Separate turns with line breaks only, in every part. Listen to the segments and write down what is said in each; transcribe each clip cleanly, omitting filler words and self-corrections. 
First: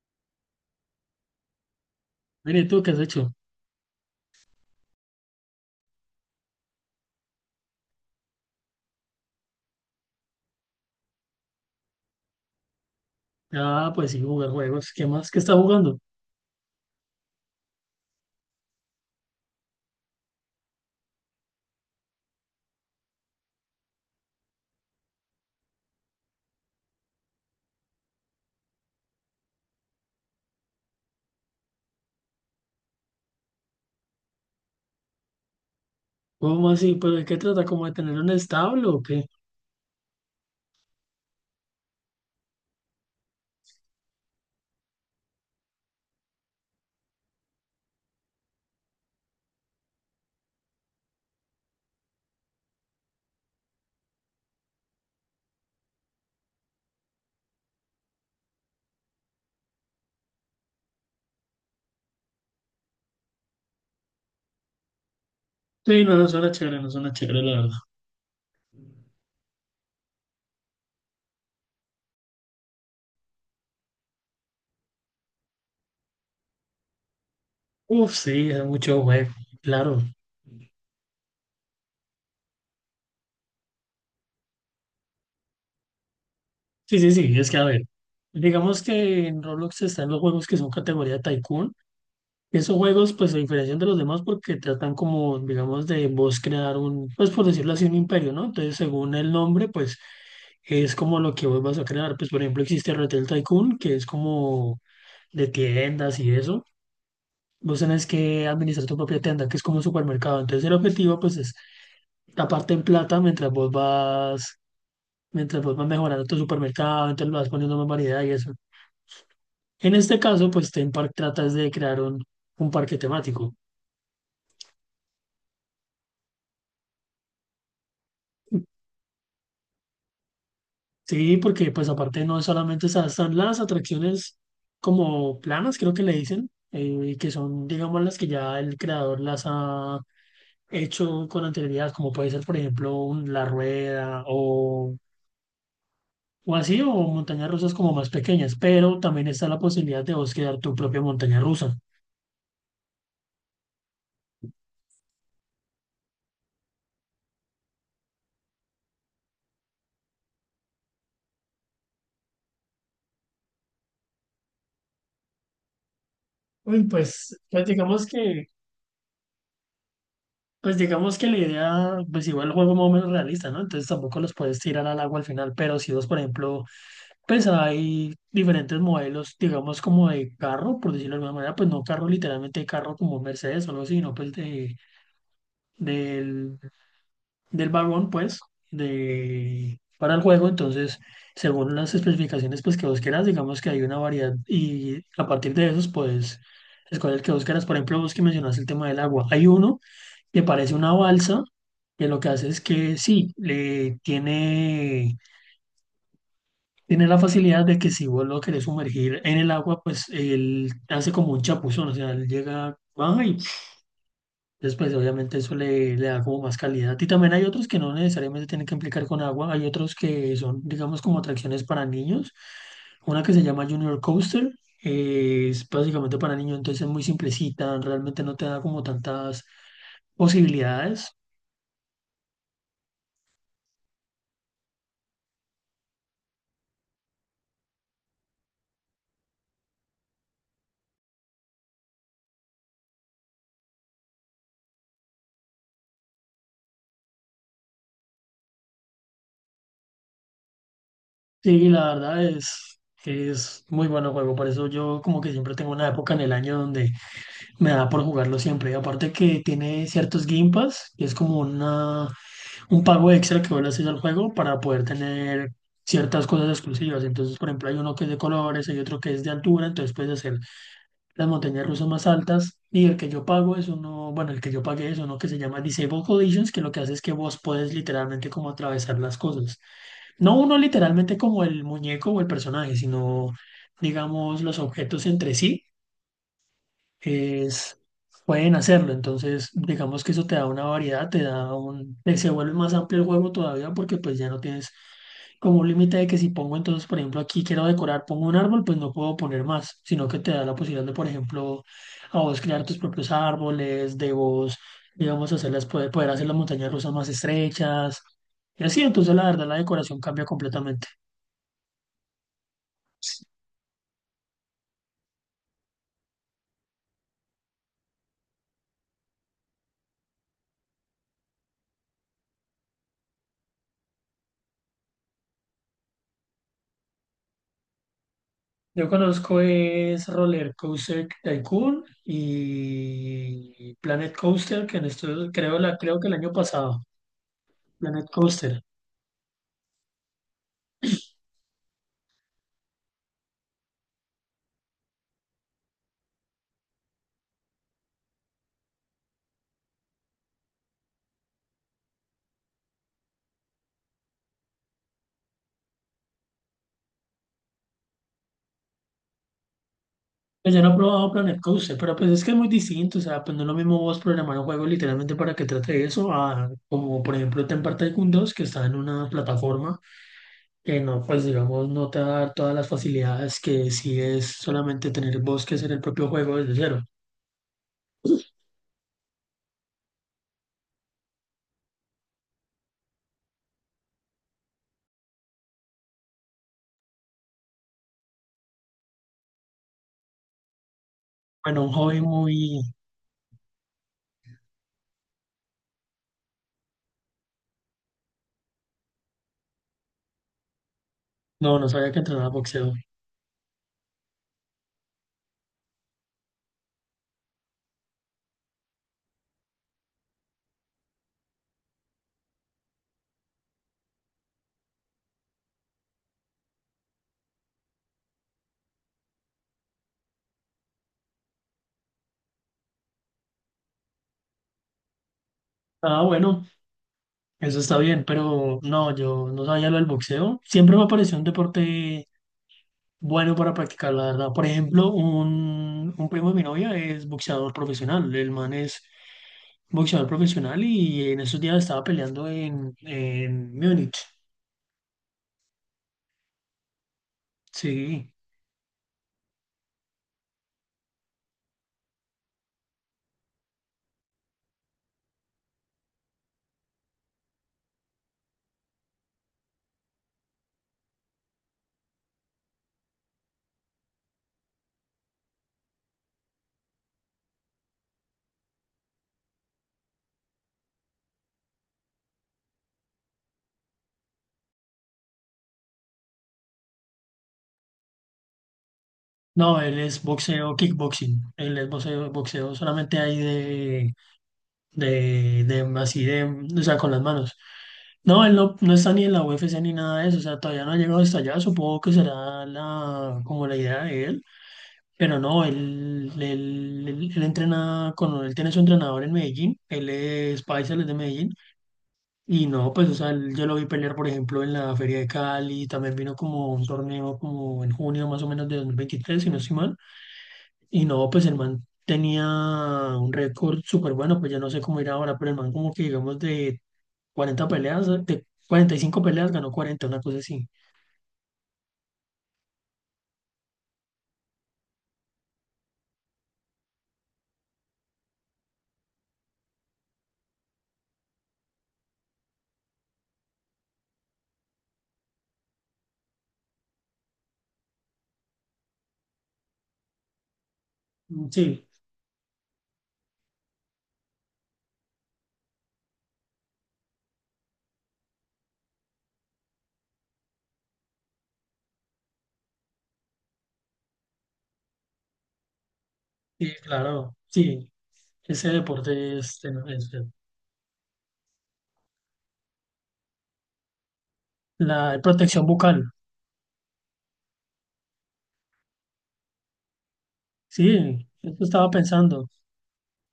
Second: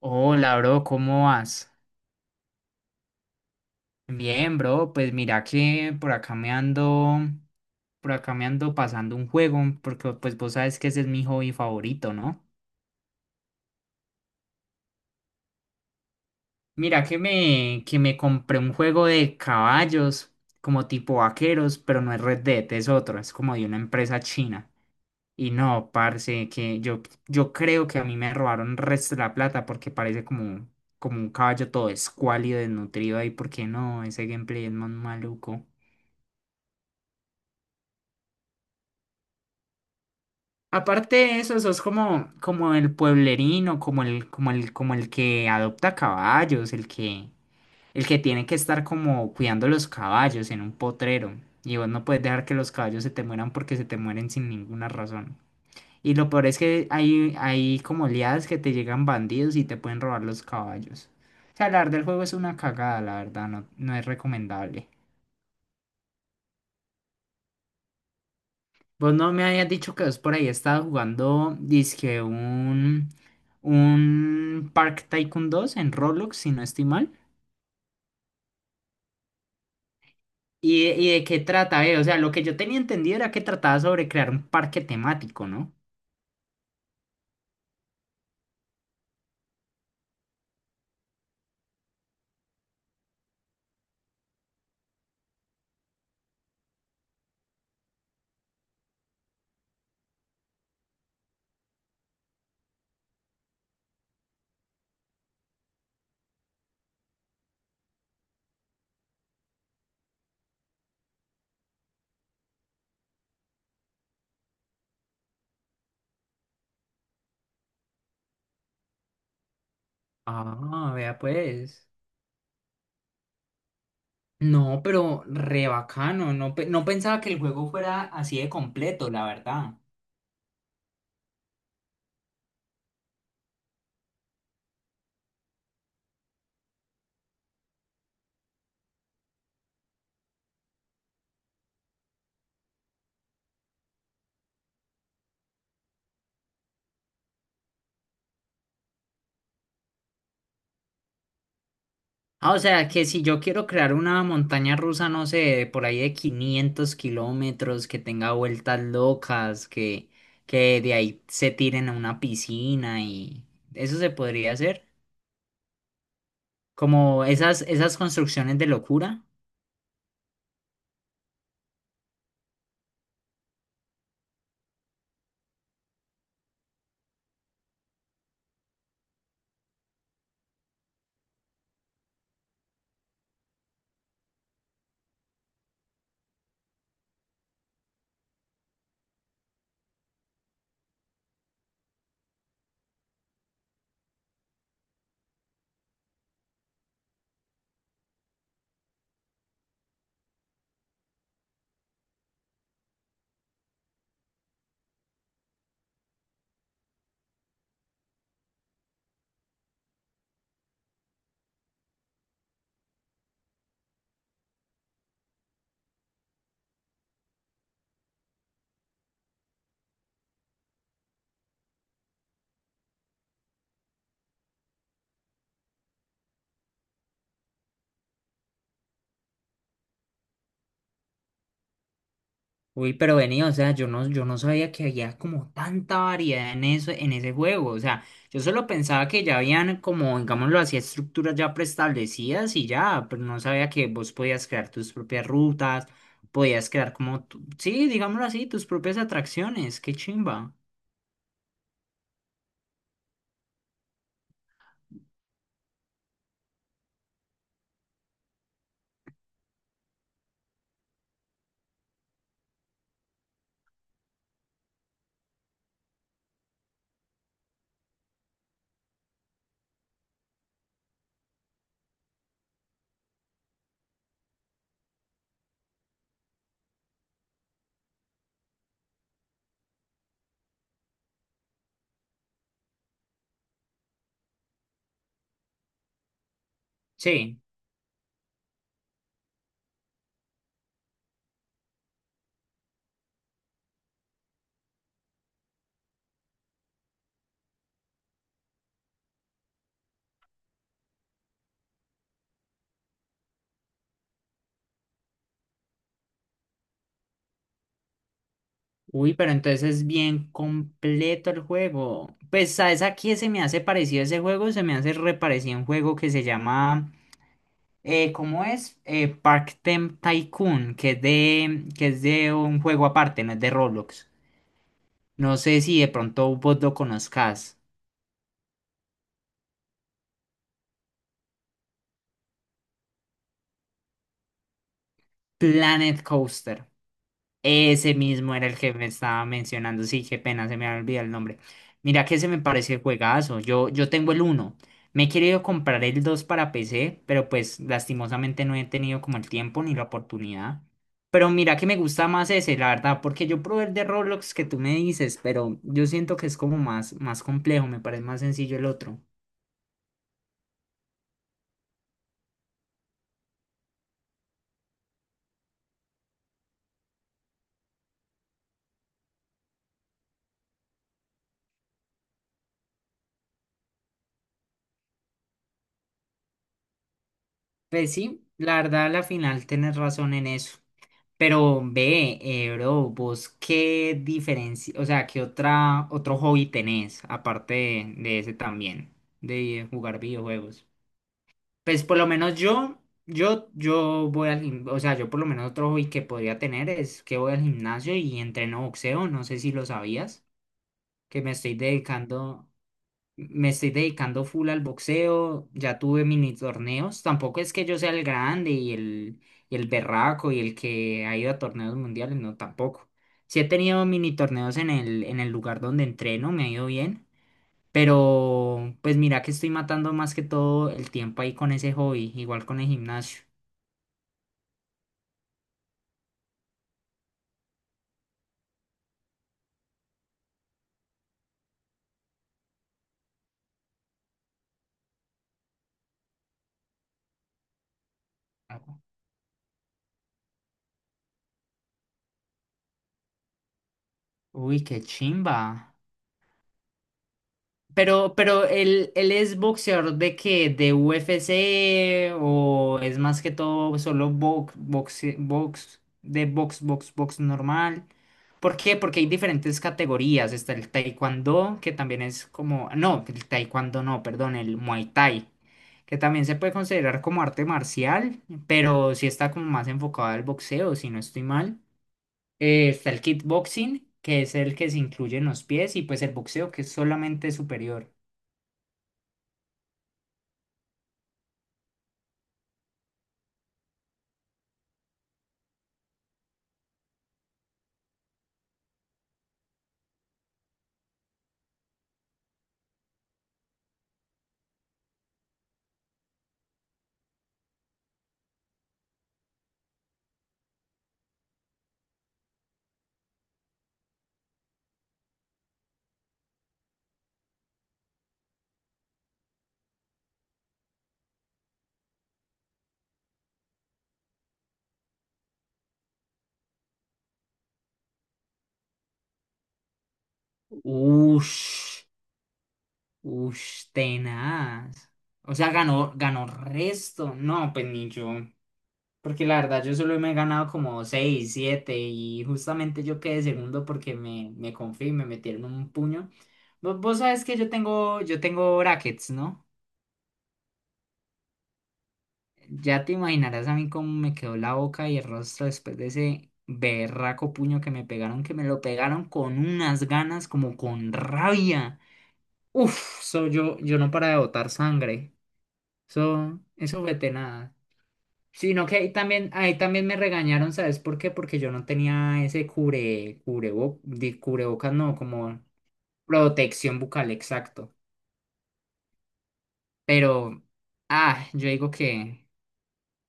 Hola, bro, ¿cómo vas?
Mire, ¿y tú qué has hecho?
Bien, bro, pues mira que por acá me ando, por acá me ando pasando un juego, porque pues vos sabes que ese es mi hobby favorito, ¿no?
Ah, pues sí, jugar juegos. ¿Qué más? ¿Qué está jugando?
Mira que me compré un juego de caballos, como tipo vaqueros, pero no es Red Dead, es otro, es como de una empresa china. Y no, parce, que yo creo que a mí me robaron resto de la plata porque parece como, como un caballo todo escuálido, desnutrido ahí, porque no, ese gameplay es más maluco.
¿Cómo así? ¿Pero de qué trata? ¿Como de tener un establo o qué?
Aparte de eso, sos como, como el pueblerino, como el que adopta caballos, el que tiene que estar como cuidando los caballos en un potrero. Y vos no puedes dejar que los caballos se te mueran porque se te mueren sin ninguna razón. Y lo peor es que hay como liadas que te llegan bandidos y te pueden robar los caballos. O sea, la verdad, el juego es una cagada, la verdad, no, no es recomendable.
Sí, no, no suena chévere, no suena chévere, la verdad.
Vos no me habías dicho que vos por ahí estabas jugando, dizque un Park Tycoon dos en Roblox, si no estoy mal.
Uf, sí, es mucho juego, claro.
¿Y, de qué trata, eh? O sea, lo que yo tenía entendido era que trataba sobre crear un parque temático, ¿no?
Sí, sí, sí, es que a ver, digamos que en Roblox están los juegos que son categoría Tycoon. Esos juegos, pues, se diferencian de los demás porque tratan como, digamos, de vos crear un, pues, por decirlo así, un imperio, ¿no? Entonces, según el nombre, pues, es como lo que vos vas a crear. Pues, por ejemplo, existe Retail Tycoon, que es como de tiendas y eso, vos tenés que administrar tu propia tienda, que es como un supermercado. Entonces el objetivo pues es taparte en plata mientras vos vas mejorando tu supermercado, entonces lo vas poniendo más variedad y eso. En este caso, pues Theme
Ah,
Park
vea
tratas de
pues.
crear un parque temático.
No, pero re bacano. No, no pensaba que el juego fuera así de completo, la verdad.
Sí, porque pues aparte no solamente o están las atracciones como planas, creo que le dicen, que son digamos las que ya el creador las ha hecho con anterioridad, como puede ser por ejemplo la rueda o así, o montañas rusas como más pequeñas, pero también está la posibilidad de vos crear tu propia montaña rusa.
Ah, o sea, que si yo quiero crear una montaña rusa, no sé, por ahí de 500 kilómetros, que tenga vueltas locas, que de ahí se tiren a una piscina y eso se podría hacer.
Uy,
Como esas, esas construcciones de locura.
pues digamos que la idea, pues igual el juego más o menos realista, ¿no? Entonces tampoco los puedes tirar al agua al final, pero si vos, por ejemplo, pues hay diferentes modelos, digamos como de carro, por decirlo de alguna manera, pues no carro literalmente carro como Mercedes o algo así, sino pues de, del del vagón, pues, de, para el juego. Entonces, según las especificaciones, pues, que vos quieras, digamos que hay una variedad y a partir de esos, pues, escoger el que vos quieras. Por ejemplo, vos que mencionaste el tema del agua. Hay uno que parece una balsa, que lo que hace es que sí, tiene la facilidad de que si vos lo querés sumergir en el agua, pues, él hace como un chapuzón, o sea, él llega, baja y después, obviamente, eso le da como más calidad. Y también hay otros que no necesariamente tienen que implicar con agua. Hay otros que son, digamos, como atracciones para niños. Una que se llama Junior Coaster. Eh, es básicamente para niños, entonces es muy simplecita. Realmente no te da como tantas posibilidades.
Uy, pero venía, o sea, yo no sabía que había como tanta variedad en eso, en ese juego. O sea, yo solo pensaba que ya habían como, digámoslo así, estructuras ya preestablecidas y ya, pero no sabía que vos podías crear tus propias rutas, podías crear como, sí, digámoslo así, tus propias atracciones. Qué chimba.
Sí, la verdad es muy bueno juego. Por eso yo como que siempre tengo una época en el año donde me da por jugarlo siempre. Y aparte que tiene ciertos Game Pass, que es como un pago extra que vos le haces al juego para poder tener ciertas cosas exclusivas. Entonces, por ejemplo, hay uno que es de colores, hay otro que es de altura, entonces puedes hacer las montañas rusas más altas. Y el que yo pago es uno, bueno, el que yo pagué es uno que se llama Disable Collisions, que lo que hace es que vos puedes literalmente como atravesar las cosas. No uno literalmente como el muñeco o el personaje, sino digamos los objetos entre sí
Sí.
es, pueden hacerlo. Entonces, digamos que eso te da una variedad, te da se vuelve más amplio el juego todavía porque pues ya no tienes como un límite de que si pongo entonces, por ejemplo, aquí quiero decorar, pongo un árbol, pues no puedo poner más, sino que te da la posibilidad de, por ejemplo, a vos crear tus propios árboles, de vos, digamos, hacerlas, poder hacer las montañas rusas más estrechas. Y así, entonces
Uy,
la
pero
verdad la
entonces es
decoración cambia
bien
completamente.
completo el juego. Pues, ¿sabes a qué se me hace parecido ese juego? Se me hace reparecido un juego que se llama. ¿Cómo es? Park Tem Tycoon, que es de un juego aparte, no es de Roblox. No sé si de pronto vos lo conozcas.
Yo conozco es Roller Coaster Tycoon y Planet Coaster, que en esto creo
Planet
que el año
Coaster.
pasado,
Ese
Planet
mismo era el
Coaster.
que me estaba mencionando. Sí, qué pena, se me había olvidado el nombre. Mira que se me parece juegazo. Yo tengo el uno. Me he querido comprar el 2 para PC, pero pues lastimosamente no he tenido como el tiempo ni la oportunidad. Pero mira que me gusta más ese, la verdad, porque yo probé el de Roblox que tú me dices, pero yo siento que es como más, más complejo, me parece más sencillo el otro.
Pues yo no he probado Planet Coaster, pero pues es que es muy distinto, o sea, pues no es lo mismo vos programar un juego literalmente para que trate de eso, a, como por ejemplo Temper Tycoon 2 que está en una plataforma que no, pues digamos, no te va a dar todas las facilidades que si es solamente tener vos que hacer el propio juego desde cero.
Pues sí, la verdad, a la final tienes razón en eso. Pero ve, bro, vos qué diferencia, o sea, qué otra, otro hobby tenés, aparte de ese también, de jugar videojuegos.
Bueno, un
Pues
hobby
por lo menos
muy...
yo voy al gimnasio, o sea, yo por lo menos otro hobby que podría tener es que voy al gimnasio y entreno boxeo, no sé si lo sabías, que
No, no sabía que entrenaba boxeo.
me estoy dedicando full al boxeo, ya tuve mini torneos, tampoco es que yo sea el grande y el berraco y el que ha ido a torneos mundiales, no, tampoco. Sí he tenido mini torneos en el lugar donde entreno, me ha ido bien, pero pues mira que estoy matando más que todo el tiempo ahí con ese hobby, igual con el gimnasio.
Ah, bueno. Eso está bien, pero no, yo no sabía lo del boxeo. Siempre me pareció un deporte bueno para practicar, la verdad. Por ejemplo, un primo de mi novia es boxeador profesional. El man es boxeador profesional y en esos días estaba peleando en Múnich.
Uy, qué chimba.
Sí.
Pero él es boxeador de qué, de UFC o es más que todo solo box, box, box, de box, box, box normal. ¿Por qué? Porque hay diferentes categorías. Está el taekwondo, que también es como, no, el taekwondo no, perdón, el muay thai, que también se puede considerar como arte marcial, pero sí está como más enfocado al boxeo, si no estoy mal. Está el kickboxing, que es el que se incluye en los pies, y pues el boxeo, que es solamente superior.
No, él es boxeo, kickboxing. Él es boxeo, boxeo solamente ahí así de, o sea, con las manos. No, él no, no está ni en la UFC ni nada de eso, o sea, todavía no ha llegado hasta allá, supongo que será la, como la idea de él, pero no, él entrena con, él tiene su entrenador en Medellín, él es paisa, él es de Medellín, y no, pues, o sea, él- yo lo vi pelear, por ejemplo, en la Feria de Cali, también vino como un torneo como en junio más o menos de 2023 si no estoy mal, y no, pues el man tenía un récord súper bueno, pues ya no sé cómo irá ahora, pero el man como que digamos de 40 peleas, de 45 peleas ganó 40 una cosa así.
Ush, ush, tenaz. O sea, ganó, ganó resto. No, pues ni yo. Porque la verdad, yo solo me he ganado como 6 7 y justamente yo quedé segundo porque me confié y me metieron un puño. Vos, vos sabes que yo tengo brackets, ¿no?
Mm, sí,
Ya te imaginarás a mí cómo me quedó la boca y el rostro después de ese berraco puño que me pegaron, que me lo pegaron con unas ganas, como con rabia. Uf, so yo no para de botar sangre. Eso,
sí,
eso
claro,
vete nada.
sí, ese
Sino que
deporte es.
ahí también
es-
me
es-
regañaron, ¿sabes por qué? Porque yo no tenía ese cubrebocas,
la
no, como
protección bucal,
protección bucal, exacto. Pero,
sí,
ah,
eso
yo
estaba
digo
pensando.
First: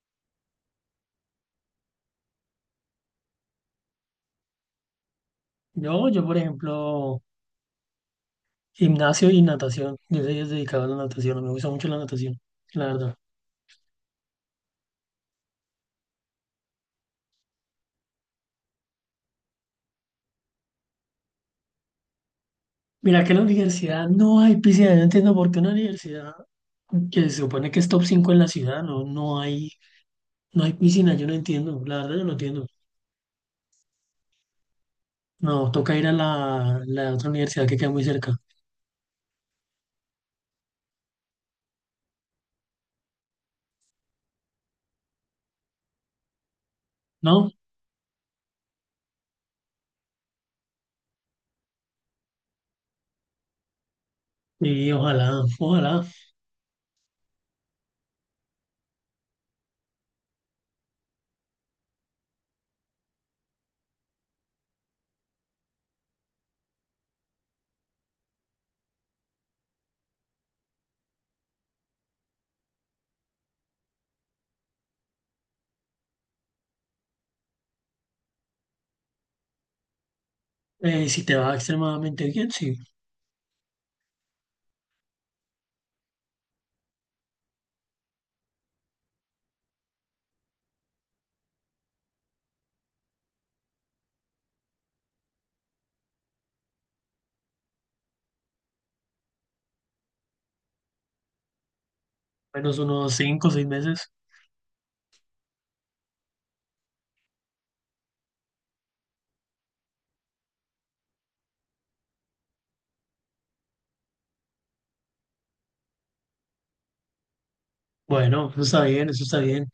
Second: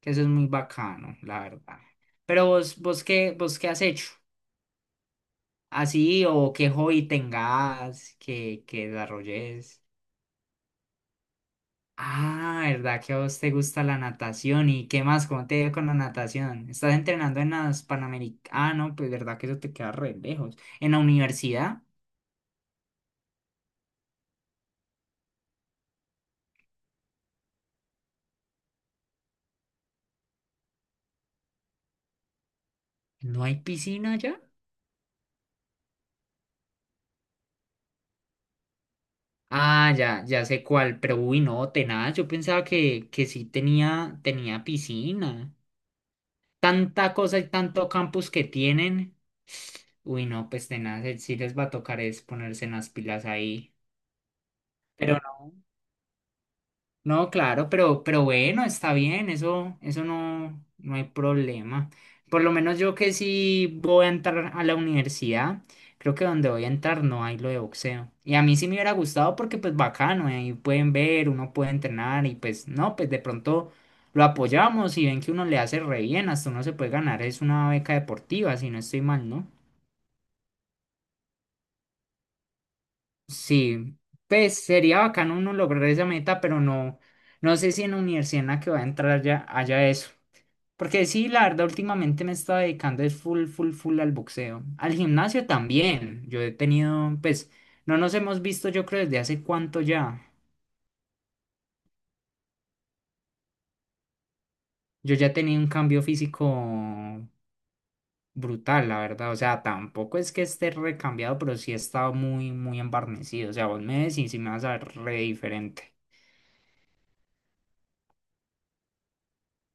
que eso es muy bacano, la verdad. Pero vos, vos qué, ¿vos qué has hecho?
Yo,
Así,
por
o qué hobby
ejemplo,
tengas, que
gimnasio y
desarrolles.
natación, yo soy dedicado a la natación, me gusta mucho la natación,
Ah,
la
¿verdad que
verdad.
a vos te gusta la natación? ¿Y qué más? ¿Cómo te ha ido con la natación? ¿Estás entrenando en las Panamericanas? Ah, no, pues verdad que eso te queda re lejos. ¿En la universidad?
Mira que en la universidad no hay piscina, yo no entiendo por qué una universidad que se supone que es top 5 en la ciudad, no, no hay piscina, yo no entiendo, la verdad yo no entiendo.
¿No hay piscina ya?
Nos toca ir a la otra universidad que queda muy cerca,
Ah, ya, ya sé cuál, pero uy, no, tenaz, yo pensaba que sí tenía, tenía piscina. Tanta cosa y
¿no?
tanto campus que tienen. Uy, no, pues tenaz, sí les va a tocar es ponerse en las pilas ahí.
Y
Pero
ojalá, ojalá,
no, claro, pero bueno, está bien, eso no, no hay problema. Por lo menos yo que sí voy a entrar a la universidad, creo que donde voy a entrar no hay lo de boxeo. Y a mí sí me hubiera gustado porque pues bacano, ahí pueden ver, uno puede entrenar y pues no, pues de pronto lo apoyamos y ven que uno le hace re bien, hasta uno se puede ganar, es una beca deportiva, si no estoy mal, ¿no?
si te va extremadamente bien, sí,
Sí, pues sería bacano uno lograr esa meta, pero no, no sé si en la universidad en la que va a entrar ya haya eso. Porque sí, la verdad, últimamente me estaba dedicando es full, full, full al boxeo. Al gimnasio también. Yo he tenido, pues, no nos hemos visto yo creo desde hace cuánto ya.
menos unos 5 o 6 meses.
Yo ya he tenido un cambio físico brutal, la verdad. O sea, tampoco es que esté recambiado, pero sí he estado muy, muy embarnecido. O sea, vos me decís y me vas a ver re diferente.
Bueno, eso está bien, eso está bien.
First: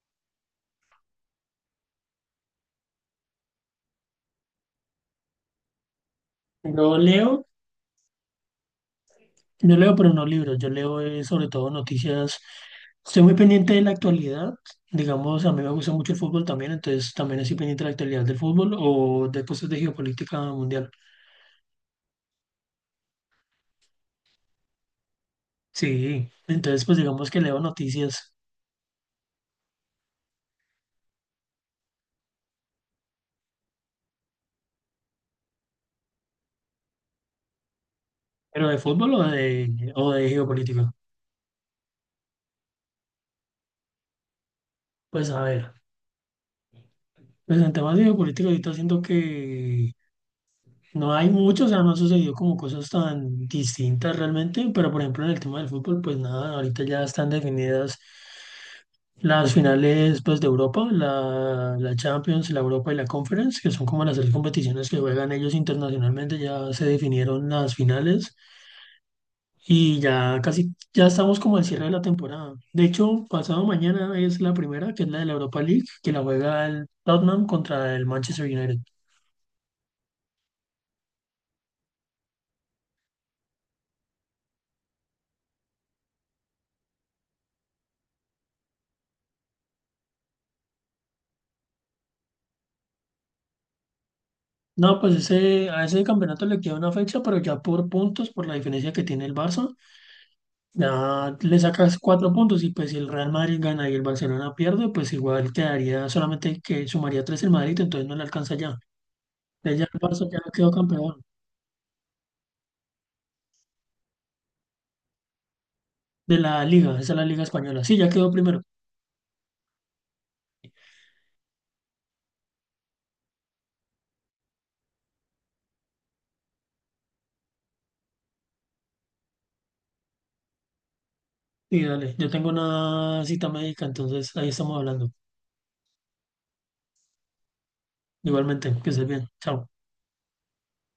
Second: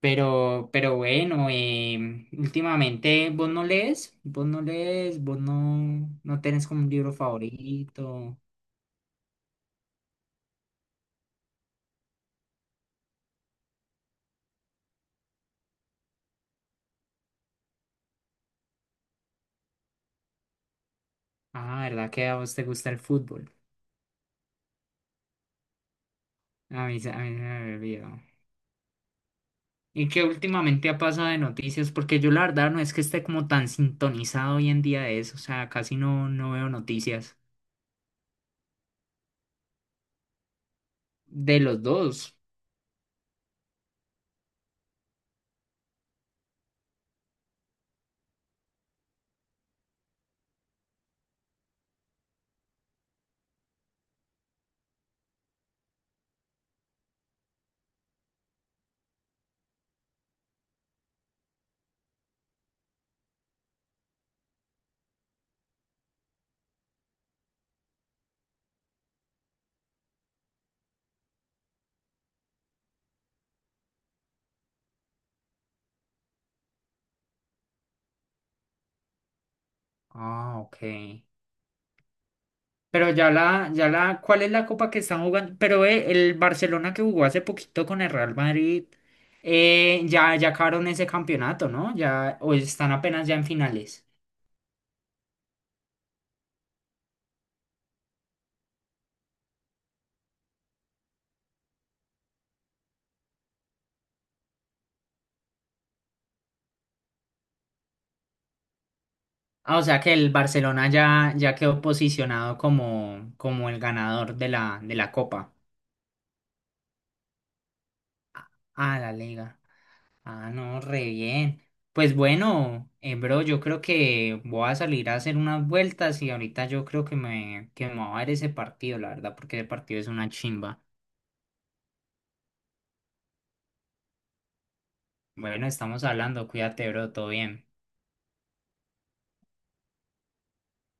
Pero bueno, em, últimamente vos no lees, vos no, no tenés como
No
un libro
leo,
favorito.
no leo, pero no libros. Yo leo sobre todo noticias. Estoy muy pendiente de la actualidad. Digamos, a mí me gusta mucho el fútbol también, entonces también estoy pendiente de la actualidad del fútbol o de cosas de geopolítica mundial.
Ah, ¿verdad que a vos te gusta el fútbol?
Sí,
A
entonces pues
mí, a
digamos
mí se
que leo
me olvidó.
noticias,
¿Y qué últimamente ha pasado de noticias? Porque yo la verdad no es que esté como tan sintonizado hoy en día de eso, o sea, casi no, no veo noticias
pero de fútbol o de geopolítica.
de los dos.
Pues a ver, pues en temas de geopolítica ahorita siento que no hay mucho, o sea, no ha sucedido como cosas tan distintas realmente, pero por ejemplo en el tema del fútbol, pues nada, ahorita ya están definidas las finales pues de Europa, la, la Champions, la Europa y la Conference, que son como las tres competiciones que juegan ellos internacionalmente, ya se definieron las finales. Y ya casi, ya estamos como al cierre de la temporada. De hecho, pasado mañana es la primera, que es la de la Europa League, que la juega el Tottenham contra el Manchester United.
Ah, ok. Pero ya la, ¿cuál es la copa que están jugando? Pero el Barcelona que jugó hace poquito con el Real Madrid, ya acabaron ese campeonato, ¿no? Ya, o están apenas ya en finales.
No, pues ese, a ese campeonato le queda una fecha, pero ya por puntos, por la diferencia que tiene el Barça, ya le sacas 4 puntos y pues si el Real Madrid gana y el Barcelona pierde, pues igual quedaría solamente que sumaría tres el Madrid, entonces no le alcanza ya.
Ah,
Entonces
o
ya
sea
el
que
Barça
el
ya quedó
Barcelona
campeón
ya quedó posicionado como, como el ganador de la Copa.
de la Liga, esa es la Liga Española. Sí, ya quedó primero.
Ah, la Liga. Ah, no, re bien. Pues bueno, bro, yo creo que voy a salir a hacer unas vueltas y ahorita yo creo que me va a ver ese partido, la verdad, porque ese partido es una chimba.
Sí, dale. Yo tengo una cita médica, entonces ahí estamos hablando.
Bueno, estamos hablando, cuídate, bro, todo bien.
Igualmente, que estés bien. Chao.